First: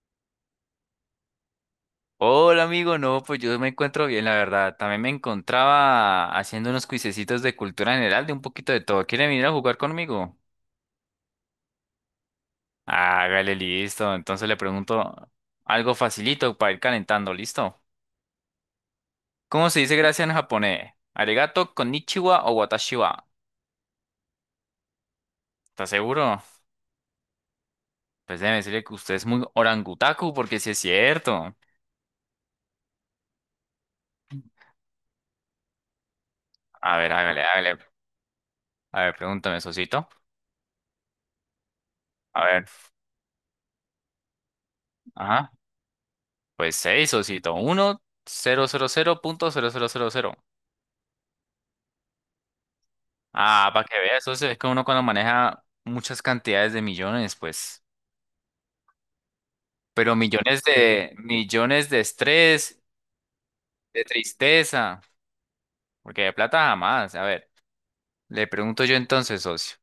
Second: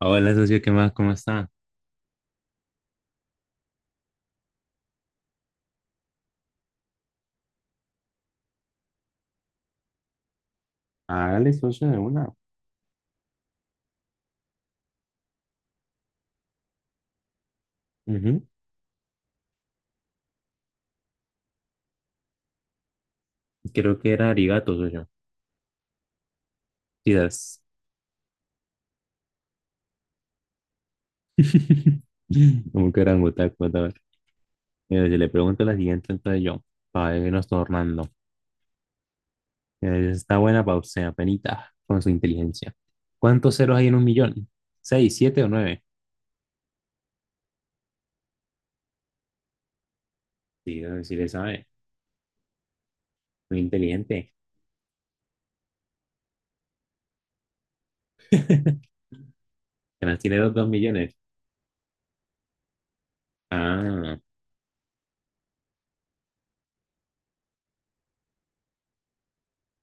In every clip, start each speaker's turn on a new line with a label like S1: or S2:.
S1: Hola, socio, ¿qué más? ¿Cómo está?
S2: Hola amigo, no, pues yo me encuentro bien, la verdad. También me encontraba haciendo unos cuisecitos de cultura general, de un poquito de todo. ¿Quiere venir a jugar conmigo?
S1: Hágale socio de una.
S2: Hágale, listo. Entonces le pregunto algo facilito para ir calentando, ¿listo?
S1: Ujú.
S2: ¿Cómo se dice gracias en japonés? ¿Arigato, konnichiwa o watashi wa?
S1: Creo que era arigato, socio.
S2: ¿Estás seguro?
S1: Quizás.
S2: Pues déjeme decirle que usted es muy orangutaku, porque sí es cierto.
S1: Como que eran otakus, Mira, si le pregunto la siguiente, entonces yo,
S2: A ver,
S1: para
S2: hágale,
S1: irnos
S2: hágale.
S1: tornando.
S2: A ver, pregúntame, Sosito.
S1: Está buena para usted, apenita, con su
S2: A ver,
S1: inteligencia. ¿Cuántos ceros hay en un millón? ¿Seis, siete o
S2: ajá.
S1: nueve?
S2: Pues seis, Sosito. Uno, cero, cero, cero punto cero, cero, cero, cero.
S1: Sí, si le sabe. Muy
S2: Ah, para que veas,
S1: inteligente.
S2: eso es que uno cuando maneja muchas cantidades de millones, pues, pero
S1: Apenas tiene los 2 millones.
S2: millones de estrés, de
S1: Ah,
S2: tristeza, porque de plata jamás. A ver, le pregunto yo entonces, socio,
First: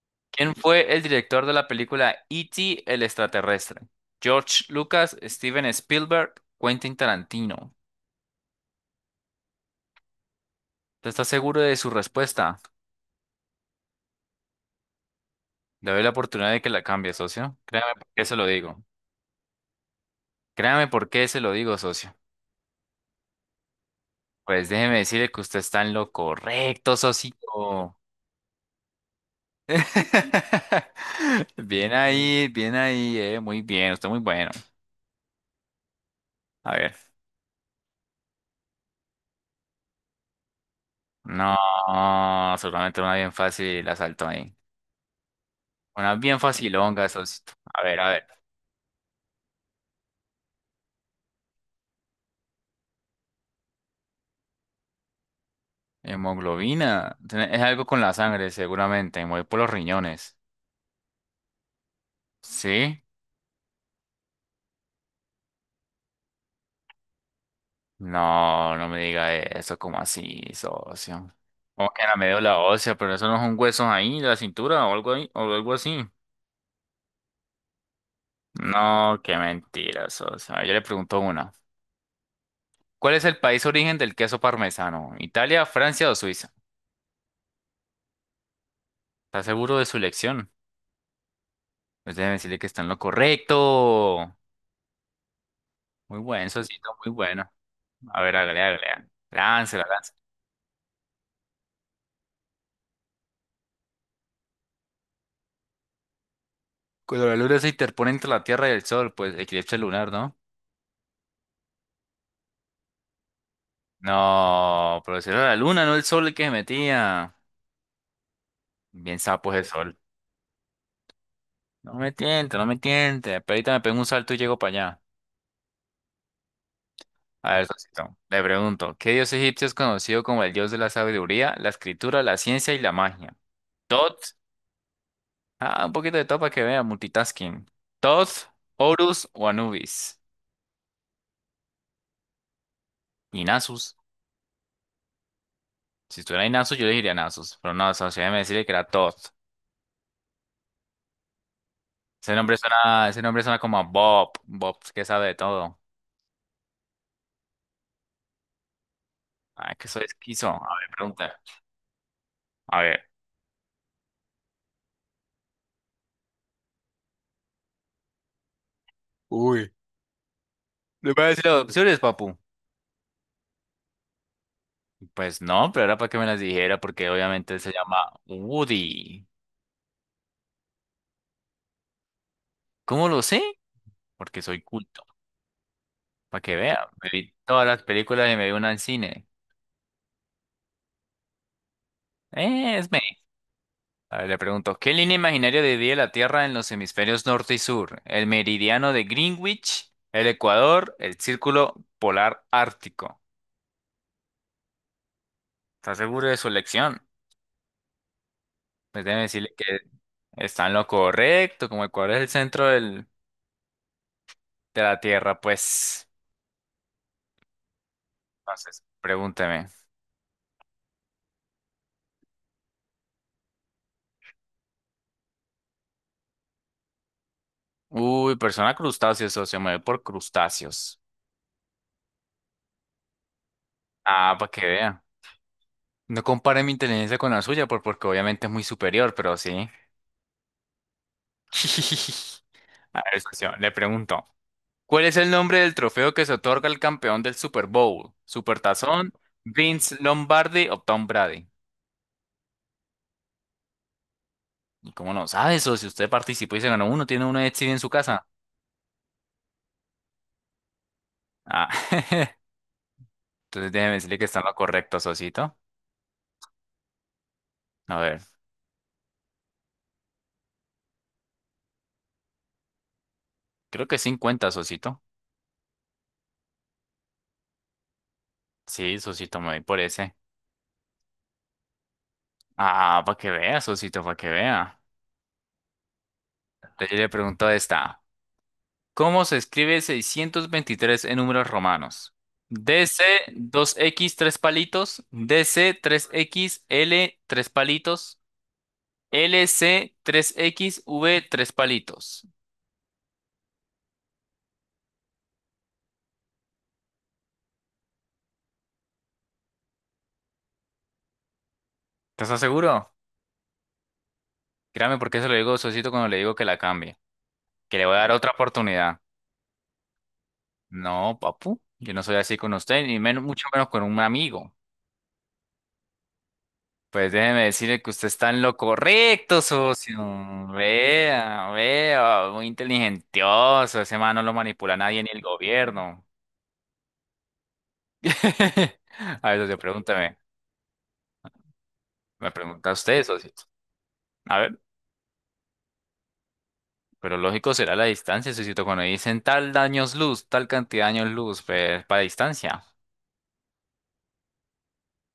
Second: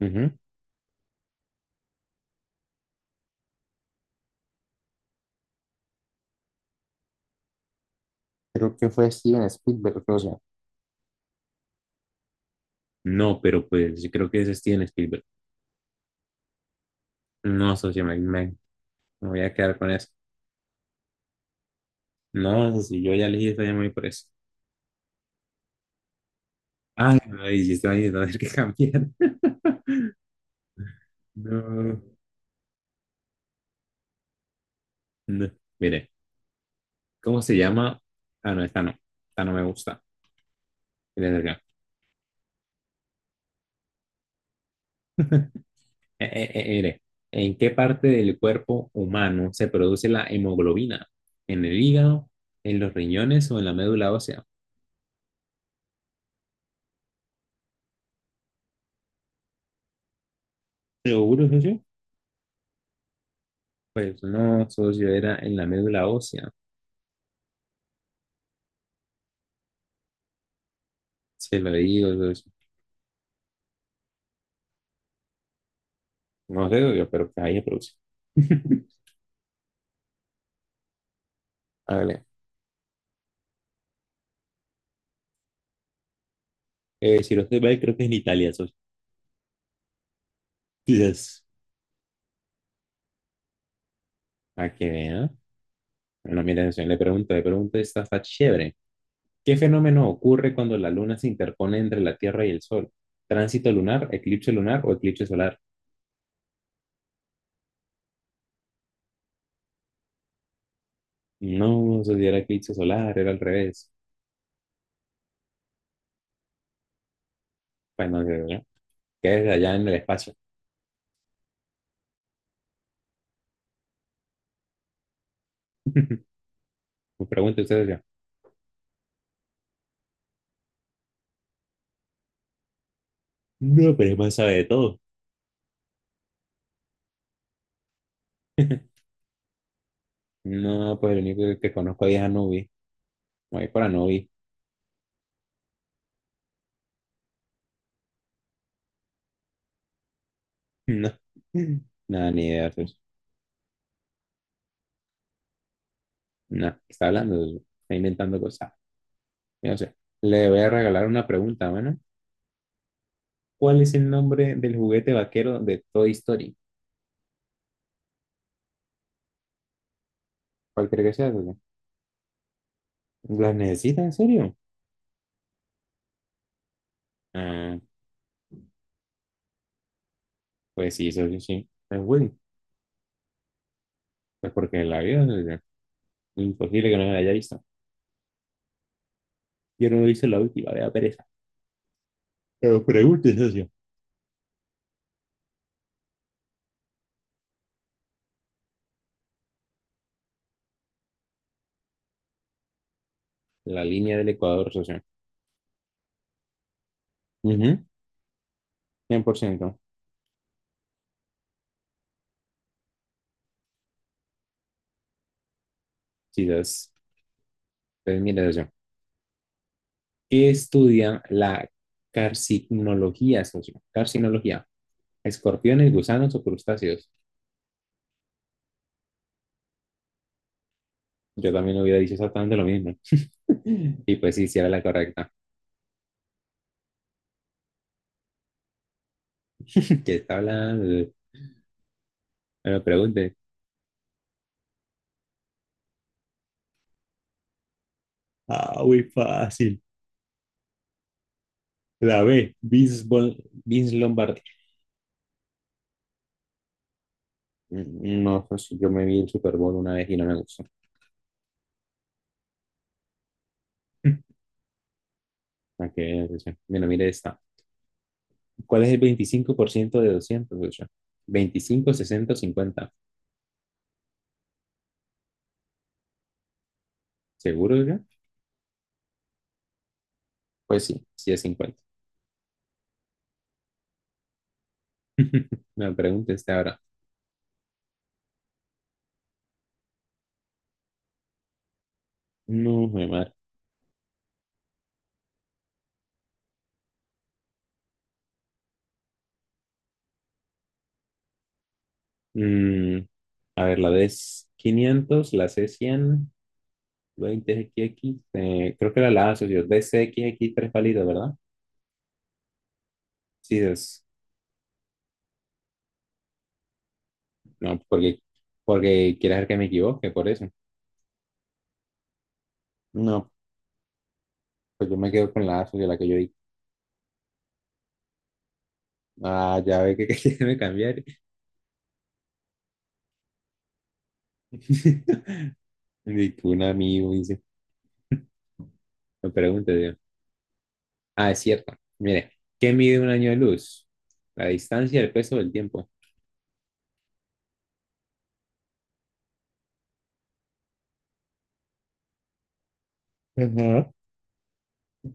S1: ujú.
S2: ¿quién fue el director de la película E.T. el extraterrestre? George Lucas, Steven Spielberg, Quentin Tarantino.
S1: Creo que fue Steven Spielberg, socio.
S2: ¿Te estás seguro de su respuesta?
S1: No, pero pues yo creo que es Steven Spielberg.
S2: Le doy la oportunidad de que la cambie, socio.
S1: No,
S2: Créame
S1: socio,
S2: por qué se lo digo.
S1: me voy a quedar con eso.
S2: Créame por qué se lo digo, socio.
S1: No, si yo ya elegí estoy muy me por eso.
S2: Pues déjeme decirle que usted está en lo correcto,
S1: Ay, no, y si
S2: socito.
S1: estoy ahí, no, hay que cambiar. No,
S2: Bien ahí, muy bien, usted muy bueno.
S1: no. Mire,
S2: A ver,
S1: ¿cómo se llama? Ah, no, esta no. Esta no me gusta. Mire,
S2: no,
S1: mire,
S2: seguramente una bien fácil la saltó ahí. Una bien
S1: mire,
S2: facilonga, socito.
S1: ¿en qué
S2: A ver,
S1: parte
S2: a ver.
S1: del cuerpo humano se produce la hemoglobina? ¿En el hígado, en los riñones o en la médula ósea?
S2: Hemoglobina, es algo con la sangre, seguramente, muy por los riñones.
S1: ¿Seguro, socio?
S2: ¿Sí?
S1: Pues no, socio, era en la médula ósea.
S2: No, no me diga eso, como así, socio?
S1: Se lo
S2: Como que en
S1: digo,
S2: la
S1: socio.
S2: médula ósea, pero eso no es un hueso ahí, de la cintura o algo ahí, o algo así.
S1: No sé, socio, pero ahí se produce.
S2: No, qué mentirosos. A ver, yo le pregunto una.
S1: Hágale.
S2: ¿Cuál es el país origen del queso parmesano? ¿Italia, Francia o Suiza?
S1: Si no estoy mal, creo que es en Italia, esos
S2: ¿Está seguro de su elección?
S1: días.
S2: Pues déjeme decirle que está en lo correcto.
S1: Para que vea.
S2: Muy
S1: Bueno,
S2: buen,
S1: mira, atención,
S2: socito, muy
S1: le
S2: bueno.
S1: pregunto, esta está
S2: A ver, hágale,
S1: chévere.
S2: hágale. Hágale.
S1: ¿Qué
S2: Láncela,
S1: fenómeno
S2: láncela.
S1: ocurre cuando la luna se interpone entre la Tierra y el Sol? ¿Tránsito lunar, eclipse lunar o eclipse solar?
S2: Cuando la luna se interpone entre la Tierra y el Sol, pues eclipse lunar, ¿no?
S1: No, eso sí era eclipse solar, era al revés.
S2: No, pero si era la luna, no el sol el que se metía.
S1: Bueno,
S2: Bien
S1: ¿qué es
S2: sapo es el
S1: allá en el
S2: sol.
S1: espacio?
S2: No me tiente, no me tiente. Pero ahorita me pego un salto y llego para allá.
S1: Me
S2: A
S1: pregunta
S2: ver,
S1: usted, ya.
S2: Sosito, le pregunto, ¿qué dios egipcio es conocido como el dios de la sabiduría, la escritura, la ciencia y la magia?
S1: No, pero es
S2: Tot,
S1: más sabe de todo.
S2: ah, un poquito de todo para que vea, multitasking. Tot, Horus o Anubis.
S1: No, pues el único que conozco ahí es Anubi.
S2: Y
S1: Voy por
S2: Nasus.
S1: Anubi.
S2: Si estuviera Nasus, yo le diría Nasus, pero no, socio, déjeme decirle que era Tot.
S1: No, nada, ni idea. Pues.
S2: Ese nombre suena como a Bob, Bob que sabe de todo.
S1: No, ¿qué está hablando? Está inventando cosas. Mira,
S2: Ah,
S1: o
S2: que
S1: sea,
S2: soy esquizo.
S1: le voy a
S2: A ver,
S1: regalar una
S2: pregunta.
S1: pregunta, mano.
S2: A ver.
S1: ¿Cuál es el nombre del juguete vaquero de Toy Story?
S2: Uy.
S1: ¿Cuál cree que
S2: ¿Le voy a
S1: sea,
S2: decir
S1: socio?
S2: las opciones, papu?
S1: ¿Las necesita en serio?
S2: Pues no, pero era para que me las dijera, porque obviamente él se
S1: Ah,
S2: llama Woody.
S1: pues sí, socio, sí. Es Woody.
S2: ¿Cómo lo sé? Porque
S1: Pues
S2: soy
S1: porque la
S2: culto.
S1: vida es
S2: Para que vea,
S1: imposible que no
S2: me
S1: la haya
S2: vi
S1: visto.
S2: todas las películas y me vi una en cine.
S1: Yo no lo hice la última, vea pereza. Pero
S2: Es me.
S1: pregunte, socio.
S2: A ver, le pregunto, ¿qué línea imaginaria divide la Tierra en los hemisferios norte y sur? ¿El meridiano de Greenwich, el Ecuador, el círculo polar ártico?
S1: La línea del Ecuador, socio.
S2: ¿Estás seguro de su elección?
S1: Ujú,
S2: Pues déjeme decirle que
S1: 100%.
S2: está en lo correcto, como Ecuador es el centro del- de la Tierra, pues.
S1: Sí, entonces, pues mire, socio.
S2: Entonces, pregúnteme.
S1: ¿Qué estudia la carcinología, socio? Carcinología. ¿Escorpiones, gusanos o crustáceos?
S2: Uy, persona crustáceo, socio, me voy por crustáceos.
S1: Yo también hubiera dicho exactamente lo mismo. Y pues
S2: Ah,
S1: sí,
S2: para
S1: sí
S2: que
S1: era la
S2: vea.
S1: correcta.
S2: No compare mi inteligencia con la suya, porque obviamente es muy superior, pero sí.
S1: ¿Que está hablando? Me lo
S2: A ver,
S1: pregunte.
S2: socio, le pregunto, ¿cuál es el nombre del trofeo que se otorga al campeón del Super Bowl?
S1: Ah, muy
S2: ¿Supertazón,
S1: fácil.
S2: Vince Lombardi o Tom Brady?
S1: La B, Vince, Vince Lombardi.
S2: ¿Y cómo no sabe eso? Si usted participó y se ganó uno, tiene uno de Etsy en su
S1: Mm.
S2: casa.
S1: No, pues, yo me vi el Super Bowl una vez y no me gustó.
S2: Ah, entonces déjeme decirle que está en lo correcto, Sosito.
S1: Ok, Lucha. Mira, mire esta.
S2: A ver,
S1: ¿Cuál es el 25% de 200, Lucha? 25, 60, 50.
S2: creo que 50, Sosito.
S1: ¿Seguro, Lucha?
S2: Sí, Sosito, me voy por ese.
S1: Pues sí, sí es 50.
S2: Ah, para que vea, Sosito, para que vea.
S1: Me pregunta esta ahora.
S2: Entonces yo le pregunto esta. ¿Cómo se escribe 623 en números romanos?
S1: No,
S2: DC
S1: mi madre.
S2: dos x 3 palitos, DC 3 x L 3 palitos, LC tres x V tres palitos.
S1: Mm, a ver, la D es 500, la C es 100 20XX, creo que era la asociación DCXX tres palitos, ¿verdad?
S2: ¿Estás seguro?
S1: Sí, es.
S2: Créame porque eso lo digo a Sosito cuando le digo que la cambie, que
S1: No,
S2: le voy a dar otra oportunidad.
S1: porque quieres ver que me equivoque, por eso.
S2: No, papu, yo no soy así con usted, ni menos,
S1: No,
S2: mucho menos con un amigo.
S1: pues yo me quedo con la asociación, la que yo di.
S2: Pues déjeme decirle que usted está en lo correcto,
S1: Ah, ya ve que, que quiere
S2: socio.
S1: me cambiar.
S2: Vea, vea, muy inteligentioso. Ese man no lo manipula nadie ni el gobierno.
S1: Y que un amigo dice,
S2: A
S1: me
S2: ver, socio,
S1: pregunta, digo,
S2: pregúntame.
S1: ah, es cierto.
S2: Me
S1: Mire, ¿qué
S2: pregunta
S1: mide
S2: usted,
S1: un año
S2: socio.
S1: de luz?
S2: A
S1: La
S2: ver,
S1: distancia, el peso, el tiempo.
S2: pero lógico será la distancia, socio. Cuando dicen tal años luz, tal cantidad de años luz, pues para distancia.
S1: Ajá.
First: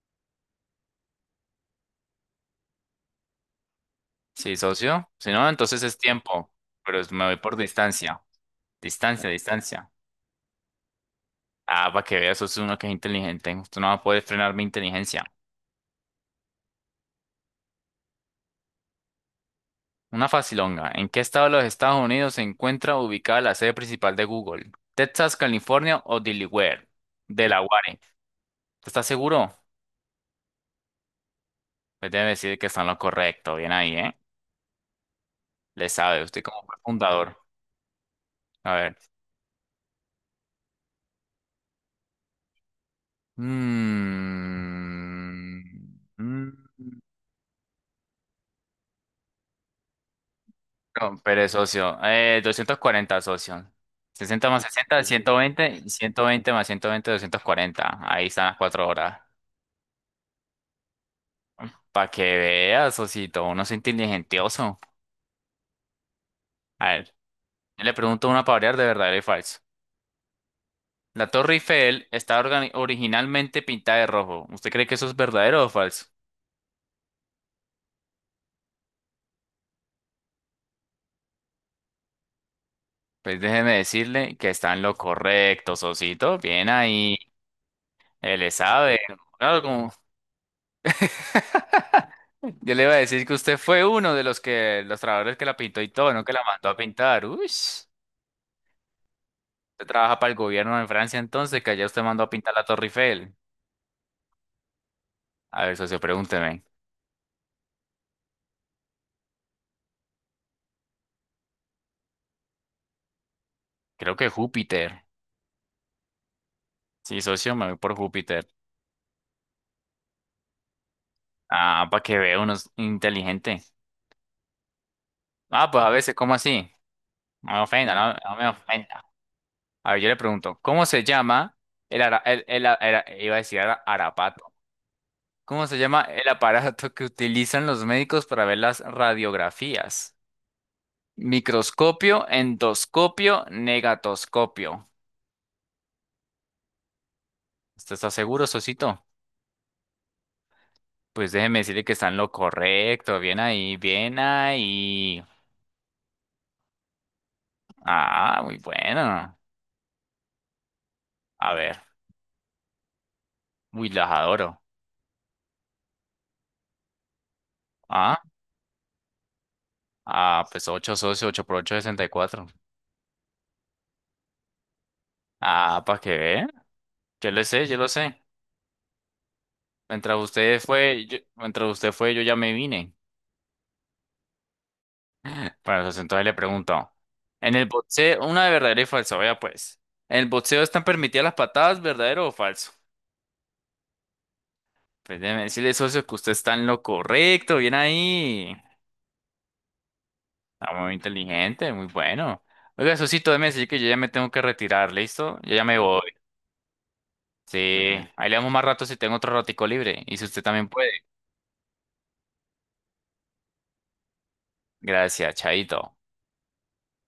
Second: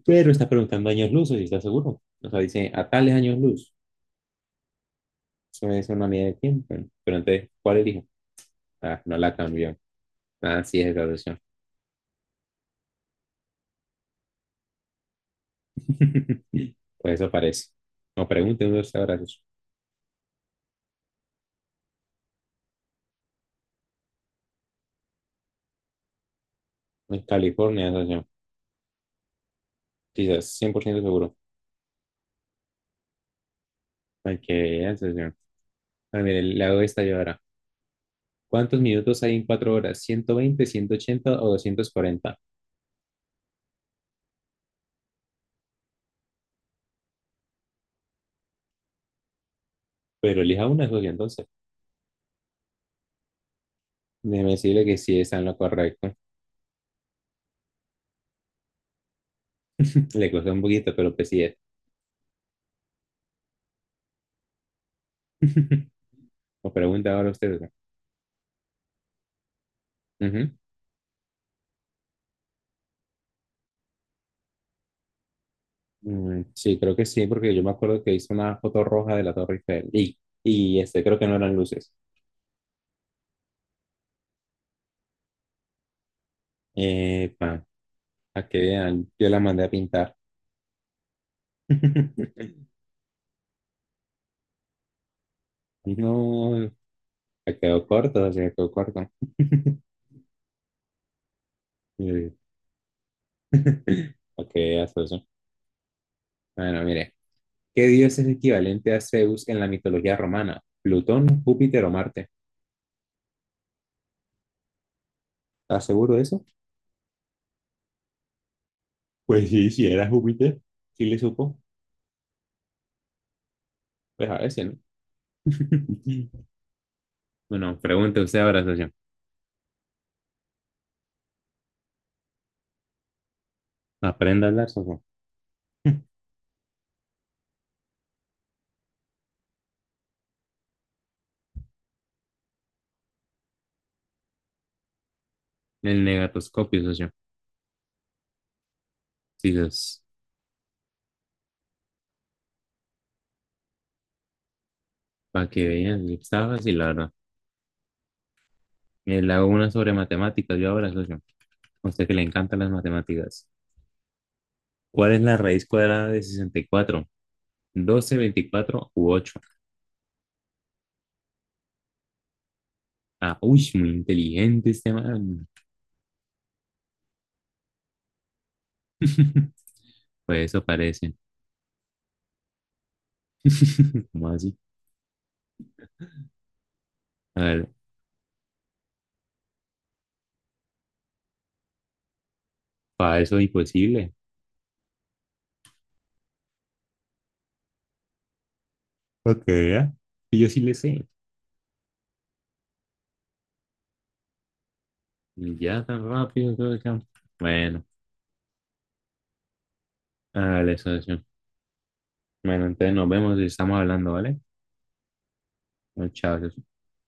S1: Pero está preguntando años luz, si está seguro. O sea, dice, a tales años luz.
S2: Sí, socio. Si no,
S1: Eso
S2: entonces
S1: es
S2: es
S1: una medida de
S2: tiempo.
S1: tiempo. Pero
S2: Me voy
S1: entonces,
S2: por
S1: ¿cuál elijo?
S2: distancia.
S1: Ah, no
S2: Distancia,
S1: la cambió.
S2: distancia.
S1: Así es, graduación.
S2: Ah, para que vea, socio, uno que es inteligente. Usted no va a poder frenar mi inteligencia.
S1: Pues eso parece. No pregunten dónde está graduación.
S2: Una facilonga. ¿En qué estado de los Estados Unidos se encuentra ubicada la sede principal de Google? ¿Texas, California o Delaware?
S1: En California,
S2: Delaware.
S1: socio.
S2: ¿Estás seguro?
S1: Quizás 100% seguro.
S2: Pues debe decir que está en lo correcto. Bien ahí, ¿eh?
S1: Para que vean, socio.
S2: Le
S1: Ah,
S2: sabe
S1: mire,
S2: usted como
S1: le
S2: fue
S1: hago esta yo
S2: fundador.
S1: ahora.
S2: A
S1: ¿Cuántos
S2: ver.
S1: minutos hay en 4 horas? 120, 180 o 240.
S2: Mm, mm,
S1: Pero elija una, socio,
S2: no,
S1: entonces.
S2: pero socio. 240 socio. 60
S1: Déjeme
S2: más
S1: decirle que
S2: 60,
S1: sí
S2: ciento
S1: está en lo
S2: veinte, y
S1: correcto.
S2: 120 más 120, 240. Ahí están las 4 horas.
S1: Le costó un poquito, pero pues sí es.
S2: Para que veas, socito. Uno es inteligentioso.
S1: O
S2: A
S1: pregunta
S2: ver,
S1: ahora usted, socio.
S2: le pregunto una para variar de verdadero y falso.
S1: Ujú.
S2: La Torre Eiffel está originalmente pintada de rojo. ¿Usted cree que eso es verdadero o falso?
S1: Mm, sí, creo que sí, porque yo me acuerdo que hice una foto roja de la Torre Eiffel. Y este, creo que no eran luces.
S2: Pues déjeme decirle que está en lo correcto, Sosito. Bien ahí.
S1: Epa.
S2: Él
S1: A
S2: le
S1: que
S2: sabe.
S1: vean, yo la
S2: Claro,
S1: mandé a
S2: como...
S1: pintar.
S2: Yo le iba a decir que usted fue uno de los que, los trabajadores que la pintó y todo, no que la mandó
S1: No,
S2: a pintar. Uy,
S1: se quedó
S2: usted
S1: corto, se quedó corto.
S2: trabaja para el gobierno en Francia entonces, que allá usted mandó a
S1: Eh,
S2: pintar la Torre Eiffel.
S1: Ok, hasta eso.
S2: A ver, socio, pregúnteme.
S1: Bueno, mire, ¿qué dios es equivalente a Zeus en la mitología romana? ¿Plutón, Júpiter o Marte?
S2: Creo que Júpiter.
S1: ¿Estás seguro de eso?
S2: Sí, socio, me voy por Júpiter.
S1: Pues sí, si era Júpiter. ¿Sí le supo?
S2: Ah, para que vea uno es inteligente.
S1: Pues a veces, ¿no?
S2: Ah, pues a veces, ¿cómo así? No me
S1: Bueno,
S2: ofenda, no,
S1: pregunte
S2: no
S1: usted
S2: me
S1: ahora, socio.
S2: ofenda. A ver, yo le pregunto, ¿cómo se llama el, el, iba a decir
S1: Aprenda a
S2: arapato?
S1: hablar, socio.
S2: ¿Cómo se llama el aparato que utilizan los médicos para ver las radiografías? Microscopio, endoscopio, negatoscopio.
S1: El negatoscopio, socio.
S2: ¿Usted está seguro, Sosito?
S1: Sí,
S2: Pues déjeme decirle que está en lo correcto. Bien ahí, bien ahí.
S1: para que vean, está fácil, la verdad.
S2: Ah, muy
S1: Le
S2: bueno.
S1: hago una sobre matemáticas yo ahora, socio.
S2: A ver,
S1: O sea que le encantan las matemáticas.
S2: muy las adoro.
S1: ¿Cuál es la raíz cuadrada de 64, 12,
S2: Ah,
S1: 24 u ocho?
S2: ah, pues 8 socios, 8 por ocho, 64.
S1: Ah, uy, muy inteligente este man.
S2: Ah, para que vean. Yo lo sé, yo lo sé.
S1: Pues eso parece.
S2: Mientras usted fue, yo ya me vine.
S1: ¿Cómo así?
S2: Bueno, pues entonces le pregunto.
S1: A
S2: En el
S1: ver,
S2: boxeo, una de verdadero y falso, vea pues. ¿En el boxeo están permitidas las patadas, verdadero o falso?
S1: para eso es imposible.
S2: Pues déjeme decirle, socio, que usted está en lo correcto, bien ahí.
S1: Ok, ya. Y yo sí le
S2: Está muy
S1: sé.
S2: inteligente, muy bueno. Oiga, socito, déjeme decir que yo ya me tengo que retirar, ¿listo? Yo
S1: Y
S2: ya me
S1: ya
S2: voy.
S1: tan rápido todo acá.
S2: Sí,
S1: Bueno,
S2: ahí le damos más rato si tengo otro ratico libre. Y si usted también
S1: dale,
S2: puede.
S1: socio. Bueno, entonces nos vemos y estamos hablando, ¿vale?
S2: Gracias, Chaito.
S1: Bueno, chao, socio.